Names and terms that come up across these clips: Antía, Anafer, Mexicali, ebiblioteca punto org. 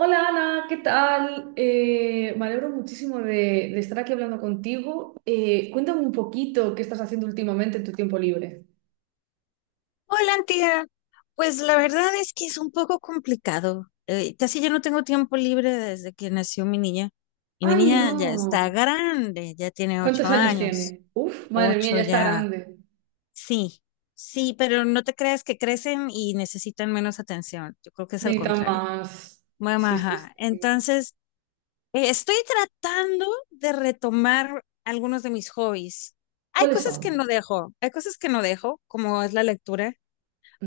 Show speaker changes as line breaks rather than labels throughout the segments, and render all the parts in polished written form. Hola Ana, ¿qué tal? Me alegro muchísimo de estar aquí hablando contigo. Cuéntame un poquito qué estás haciendo últimamente en tu tiempo libre.
Hola, Antía. Pues la verdad es que es un poco complicado. Casi ya no tengo tiempo libre desde que nació mi niña. Y mi
¡Ay, no!
niña ya está grande, ya tiene ocho
¿Cuántos años
años.
tiene? Uf, madre mía, ya
Ocho
está
ya.
grande.
Sí, sí, pero no te creas que crecen y necesitan menos atención. Yo creo que es al
Necesitan
contrario.
más.
Mamá,
Sí, sí, sí.
ajá. Entonces, estoy tratando de retomar algunos de mis hobbies. Hay
¿Cuáles
cosas
son?
que no dejo, hay cosas que no dejo, como es la lectura.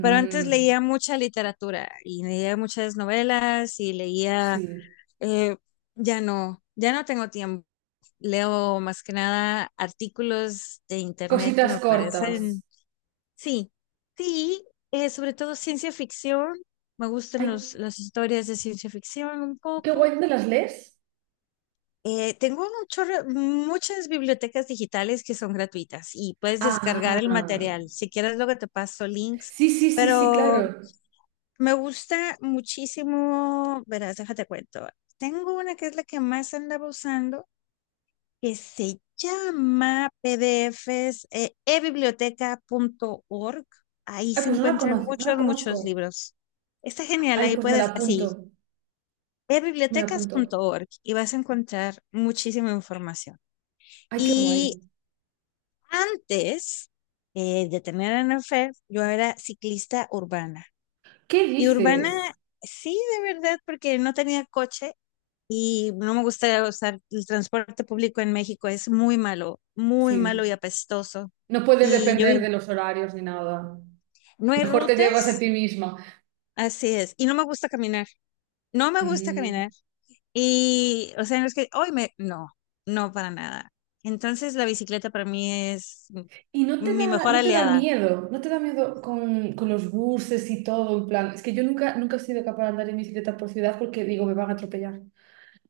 Pero antes leía mucha literatura y leía muchas novelas y leía,
sí.
eh, ya no, ya no tengo tiempo. Leo más que nada artículos de internet que
Cositas
me
cortas.
parecen, sí, sí, sobre todo ciencia ficción. Me gustan
Ay,
los, las historias de ciencia ficción un
qué guay,
poco.
¿dónde las lees?
Tengo un muchas bibliotecas digitales que son gratuitas y puedes descargar el
Ah,
material. Si quieres, luego te paso links.
sí, sí, sí, sí,
Pero
claro.
me gusta muchísimo, verás, déjate cuento. Tengo una que es la que más andaba usando, que se llama PDFs, ebiblioteca punto org. Ahí
Ay,
se
pues no la
encuentran
conozco, no la
muchos, muchos
conozco.
libros. Está genial,
Ay,
ahí
pues me la
puedes, así,
apunto, me la
ebibliotecas punto
apunto.
org y vas a encontrar muchísima información.
Ay, qué guay.
Y antes de tener a Anafer, yo era ciclista urbana.
¿Qué
Y urbana
dices?
Sí, de verdad, porque no tenía coche. Y no me gusta usar el transporte público en México, es muy
Sí,
malo y apestoso.
no puedes
Y yo
depender
vivo,
de los horarios ni nada.
no hay
Mejor te llevas a
rutas,
ti misma.
así es, y no me gusta caminar, no me gusta caminar.
Mm.
Y, o sea, no es que, hoy me, no, no para nada. Entonces la bicicleta para mí es
Y no te
mi
da,
mejor
no te da
aliada.
miedo, no te da miedo con los buses y todo, en plan. Es que yo nunca, nunca he sido capaz de andar en bicicleta por ciudad porque digo, me van a atropellar.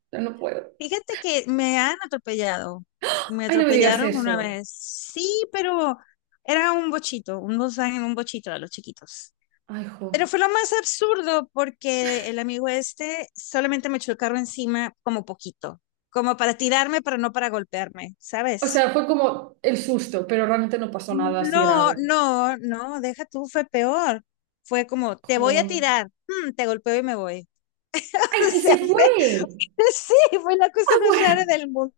Pero no puedo.
Fíjate que me han atropellado, me
Ay, no me digas
atropellaron una
eso.
vez, sí, pero era un bochito, un Volkswagen, un bochito a los chiquitos.
Ay,
Pero
jo.
fue lo más absurdo porque el amigo este solamente me echó el carro encima como poquito, como para tirarme, pero no para golpearme,
O
¿sabes?
sea, fue como el susto, pero realmente no pasó nada así
No,
grave.
no, no, deja tú, fue peor. Fue como, te voy a
Jo.
tirar, te golpeo y me voy.
¡Ay,
O
y
sea,
se
fue,
fue!
sí, fue la
Ah,
cosa más rara
bueno.
del mundo.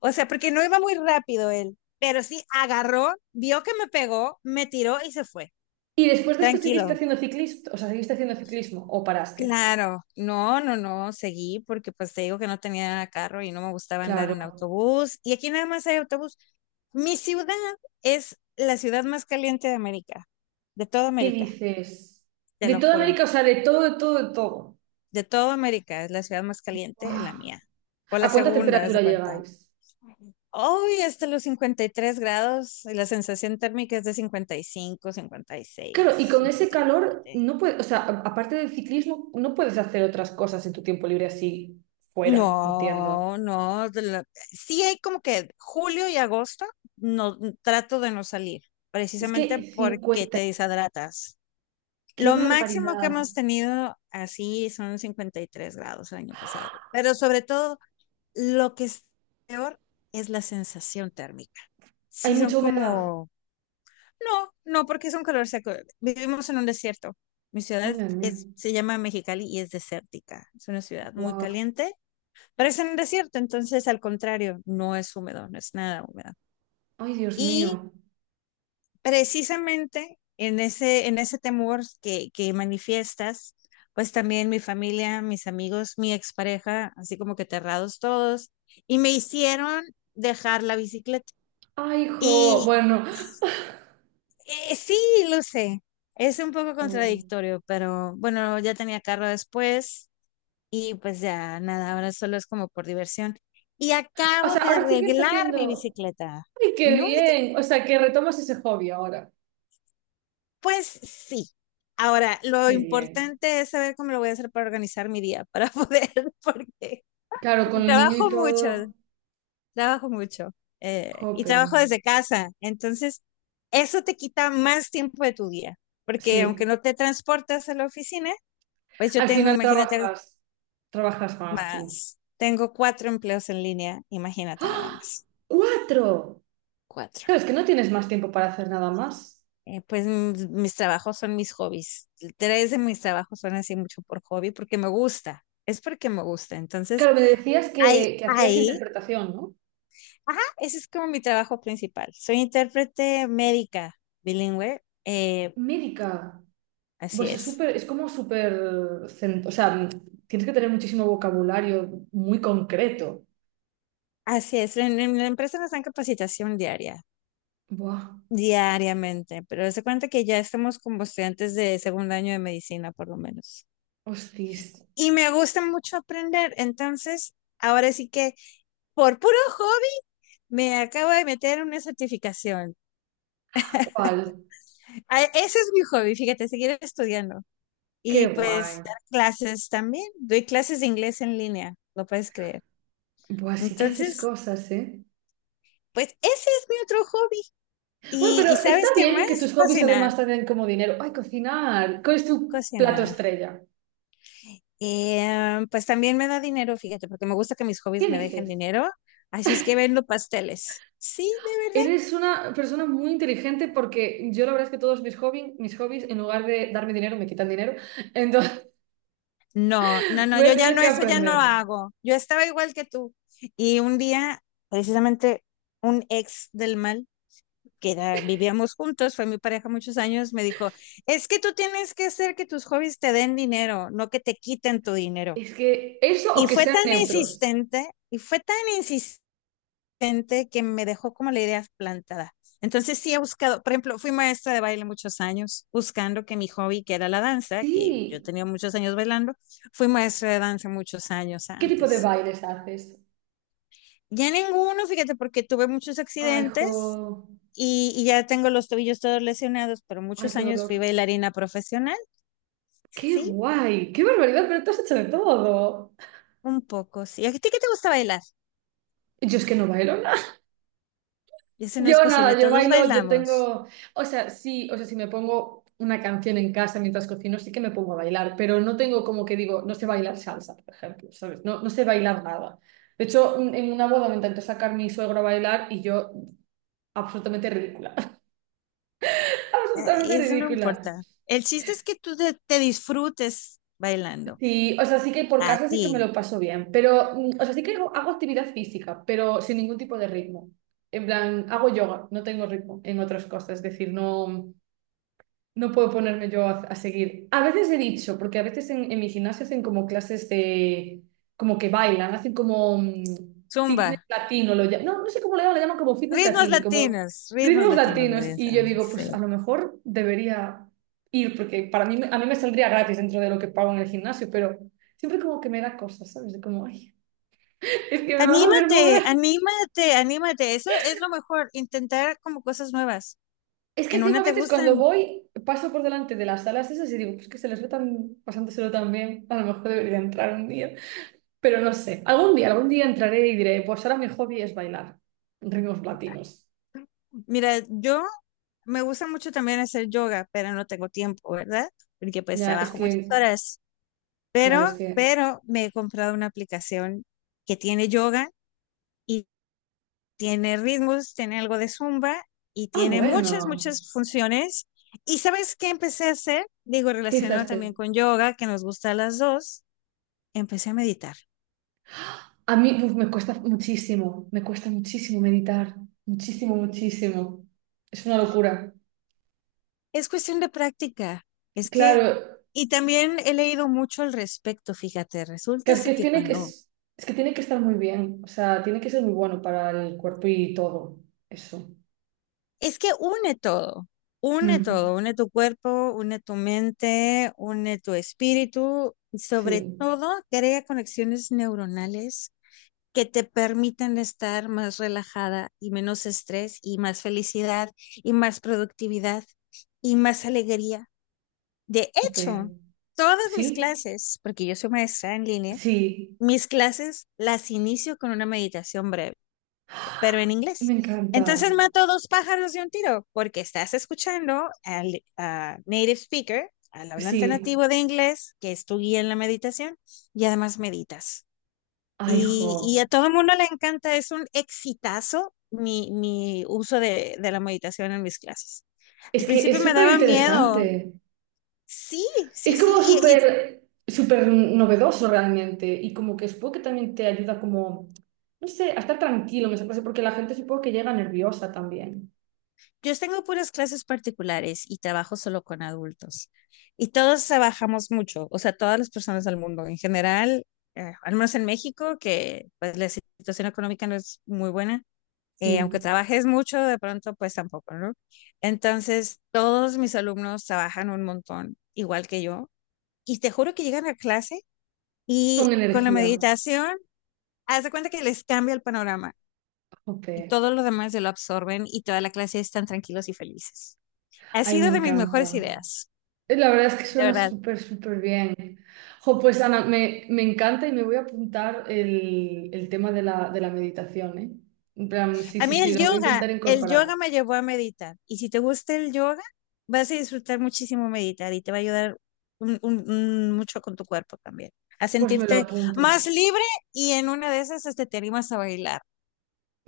O sea, porque no iba muy rápido él, pero sí agarró, vio que me pegó, me tiró y se fue.
Y después de esto seguiste
Tranquilo.
haciendo ciclismo, o sea, seguiste haciendo ciclismo o paraste.
Claro, no, no, no, seguí porque pues te digo que no tenía carro y no me gustaba andar en
Claro.
autobús. Y aquí nada más hay autobús. Mi ciudad es la ciudad más caliente de América, de toda
¿Qué
América,
dices?
te
De
lo
toda
juro.
América, o sea, de todo, de todo, de todo.
De toda América es la ciudad más caliente,
¡Guau!
la mía. O
¿A
la
cuánta
segunda, haz de
temperatura
cuenta.
llegáis?
Hoy hasta los 53 grados y la sensación térmica es de 55,
Claro, y
56,
con ese calor
57.
no puedes, o sea, aparte del ciclismo, no puedes hacer otras cosas en tu tiempo libre así fuera, entiendo.
No, no, sí hay como que julio y agosto no trato de no salir,
Es
precisamente
que
porque
cincuenta,
te deshidratas.
qué
Lo máximo que
barbaridad.
hemos tenido así son 53 grados el año pasado, pero sobre todo lo que es peor es la sensación térmica.
Hay
Sí son
mucha humedad.
como, no, no, porque es un calor seco. Vivimos en un desierto. Mi
Ay,
ciudad
madre mía.
es, se llama Mexicali y es desértica. Es una ciudad muy
Guau.
caliente. Parece un desierto, entonces al contrario, no es húmedo, no es nada húmedo.
Ay, Dios mío.
Y precisamente en ese temor que manifiestas, pues también mi familia, mis amigos, mi expareja, así como que aterrados todos, y me hicieron dejar la bicicleta.
Ay, hijo.
Y
Bueno.
sí, lo sé, es un poco contradictorio, pero bueno, ya tenía carro después, y pues ya nada, ahora solo es como por diversión. Y
O
acabo
sea,
de
ahora sí que estás
arreglar mi
haciendo.
bicicleta.
¡Ay, qué
No,
bien! O sea, que retomas ese hobby ahora.
pues sí. Ahora, lo
Qué bien.
importante es saber cómo lo voy a hacer para organizar mi día, para poder, porque
Claro, con el niño y
trabajo mucho,
todo,
trabajo mucho, y
jope.
trabajo desde casa. Entonces, eso te quita más tiempo de tu día, porque aunque
Sí.
no te transportas a la oficina, pues yo
Al
tengo,
final
imagínate,
trabajas, trabajas más, sí.
más, tengo cuatro empleos en línea, imagínate nada
¡Ah!
más,
¡Cuatro!
cuatro.
Claro, es que no tienes más tiempo para hacer nada más.
Pues mis trabajos son mis hobbies. Tres de mis trabajos son así mucho por hobby porque me gusta. Es porque me gusta. Entonces,
Claro, me decías
ahí,
que hacías
ahí,
interpretación, ¿no?
ajá, ese es como mi trabajo principal. Soy intérprete médica bilingüe.
Médica.
Así
Pues es
es.
súper, es como súper, o sea, tienes que tener muchísimo vocabulario muy concreto.
Así es. En la empresa nos dan capacitación diaria,
Buah,
diariamente, pero se cuenta que ya estamos como estudiantes de segundo año de medicina, por lo menos.
hostis.
Y me gusta mucho aprender. Entonces, ahora sí que por puro hobby me acabo de meter en una certificación.
¿Cuál?
Ah, ese es mi hobby, fíjate, seguir estudiando.
Qué
Y pues
guay.
dar clases también. Doy clases de inglés en línea, lo puedes creer.
Pues sí que haces
Entonces,
cosas, ¿eh?
pues ese es mi otro hobby.
Bueno,
Y,
pero
y
está
¿sabes qué
bien que
más?
tus hobbies
Cocinar,
además te den como dinero. ¡Ay, cocinar! ¿Cuál es tu plato
cocinar.
estrella?
Y, pues también me da dinero, fíjate, porque me gusta que mis hobbies
¿Qué
me dejen
dices?
dinero. Así es que vendo pasteles. Sí, de.
Eres una persona muy inteligente porque yo la verdad es que todos mis hobbies, en lugar de darme dinero, me quitan dinero. Entonces
No, no, no,
voy a
yo ya
tener
no,
que
eso ya no
aprender.
hago. Yo estaba igual que tú. Y un día, precisamente, un ex del mal, que vivíamos juntos, fue mi pareja muchos años, me dijo, es que tú tienes que hacer que tus hobbies te den dinero, no que te quiten tu dinero.
Es que eso o
Y
que
fue
sean
tan
neutros.
insistente, y fue tan insistente gente que me dejó como la idea plantada. Entonces sí he buscado, por ejemplo, fui maestra de baile muchos años, buscando que mi hobby, que era la danza, que yo
Sí.
tenía muchos años bailando, fui maestra de danza muchos años
¿Qué tipo de
antes.
bailes haces?
Ya ninguno, fíjate, porque tuve muchos
Ay, jo.
accidentes y ya tengo los tobillos todos lesionados, pero
Ay,
muchos
qué
años fui
dolor.
bailarina profesional,
Qué
sí,
guay. Qué barbaridad, pero tú has hecho de todo.
un poco, sí. ¿A ti qué te gusta bailar?
Yo es que no bailo nada.
Y eso no es
Yo
posible,
nada, yo
todos
bailo, yo
bailamos.
tengo, o sea, sí, o sea, si me pongo una canción en casa mientras cocino, sí que me pongo a bailar, pero no tengo como que digo, no sé bailar salsa, por ejemplo, ¿sabes? No, no sé bailar nada. De hecho, en una boda me intentó sacar mi suegro a bailar y yo, absolutamente ridícula,
Ay,
absolutamente
eso no
ridícula.
importa. El chiste es que tú te disfrutes bailando.
Sí, o sea, sí que por
A
casa sí que me
ti.
lo paso bien, pero, mm, o sea, sí que hago, hago actividad física, pero sin ningún tipo de ritmo. En plan, hago yoga, no tengo ritmo en otras cosas, es decir, no. No puedo ponerme yo a seguir. A veces he dicho, porque a veces en mi gimnasio hacen como clases de, como que bailan, hacen como fitness
Zumba.
latino, no, no sé cómo le llaman como fitness latino y como
Ritmos
ritmos
latinos lo
latinos. Y yo
dicen,
digo, pues a
sí.
lo mejor debería ir, porque para mí, a mí me saldría gratis dentro de lo que pago en el gimnasio, pero siempre como que me da cosas, ¿sabes? De como, ay, es que me van a ver
Anímate,
mover.
anímate, anímate. Eso es lo mejor, intentar como cosas nuevas.
Es que
En
encima
una
a
te
veces cuando
gustan.
voy, paso por delante de las salas esas y digo, pues que se les ve tan, pasándoselo tan bien, a lo mejor debería entrar un día, pero no sé, algún día entraré y diré, pues ahora mi hobby es bailar ritmos latinos.
Mira, yo me gusta mucho también hacer yoga, pero no tengo tiempo, ¿verdad? Porque pues
Ya, es
trabajo muchas
que,
horas.
claro, es
Pero,
que,
pero me he comprado una aplicación que tiene yoga, tiene ritmos, tiene algo de zumba y
ah,
tiene muchas,
bueno,
muchas funciones. ¿Y sabes qué empecé a hacer? Digo,
¿qué
relacionado también
hiciste?
con yoga, que nos gusta a las dos, empecé a meditar.
A mí uf, me cuesta muchísimo meditar, muchísimo, muchísimo. Es una locura.
Es cuestión de práctica. Es que,
Claro,
y también he leído mucho al respecto, fíjate, resulta ser
Que
que
tiene que,
cuando,
es que tiene que estar muy bien, o sea, tiene que ser muy bueno para el cuerpo y todo eso.
es que une todo, une
Mm,
todo, une tu cuerpo, une tu mente, une tu espíritu y sobre
sí,
todo crea conexiones neuronales que te permiten estar más relajada y menos estrés y más felicidad y más productividad y más alegría. De hecho,
jope.
todas mis
¿Sí?
clases, porque yo soy maestra en línea,
Sí.
mis clases las inicio con una meditación breve, pero
¡Ah!
en
Me
inglés.
encanta.
Entonces mato dos pájaros de un tiro, porque estás escuchando al a native speaker, al hablante
Sí.
nativo de inglés, que es tu guía en la meditación, y además meditas.
Ay, jo.
Y a todo el mundo le encanta, es un exitazo mi uso de la meditación en mis clases.
Es
Al
que
principio
es
me
súper
daba miedo.
interesante.
Sí, sí,
Es
sí.
como
Y
súper, súper novedoso realmente y como que supongo que también te ayuda como, no sé, a estar tranquilo, me parece, porque la gente supongo que llega nerviosa también.
yo tengo puras clases particulares y trabajo solo con adultos. Y todos trabajamos mucho, o sea, todas las personas del mundo en general, al menos en México, que pues la situación económica no es muy buena.
Sí,
Aunque trabajes mucho, de pronto pues tampoco, ¿no? Entonces, todos mis alumnos trabajan un montón, igual que yo y te juro que llegan a clase y
con
con la
energía.
meditación, haz de cuenta que les cambia el panorama
Ok.
y todo lo demás se lo absorben y toda la clase están tranquilos y felices. Ha
Ay, me
sido de mis mejores
encanta.
ideas,
La verdad es que
de
suena
verdad.
súper, súper bien. Jo, pues Ana, me encanta y me voy a apuntar el tema de de la meditación, ¿eh? En plan, sí,
A
sí,
mí
sí, lo voy a intentar
el
incorporar.
yoga me llevó a meditar y si te gusta el yoga, vas a disfrutar muchísimo meditar y te va a ayudar un mucho con tu cuerpo también, a
Pues me lo
sentirte
apunto.
más libre y en una de esas este, te animas a bailar.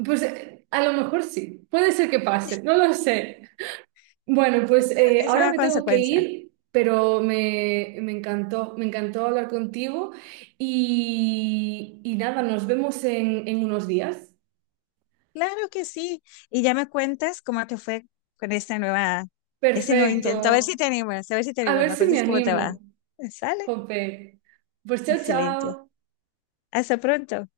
Pues a lo mejor sí, puede ser que pase, no lo sé. Bueno,
Es
pues
una, es
ahora
una
me tengo que
consecuencia.
ir, pero me encantó hablar contigo y nada, nos vemos en unos días.
Claro que sí. Y ya me cuentas cómo te fue con esta nueva, ese nuevo intento. A ver si
Perfecto.
te animas, a ver si te
A
animas.
ver
Me
si me
cuentas cómo te va.
animo.
Sale.
Jope. Pues chao,
Excelente.
chao.
Hasta pronto.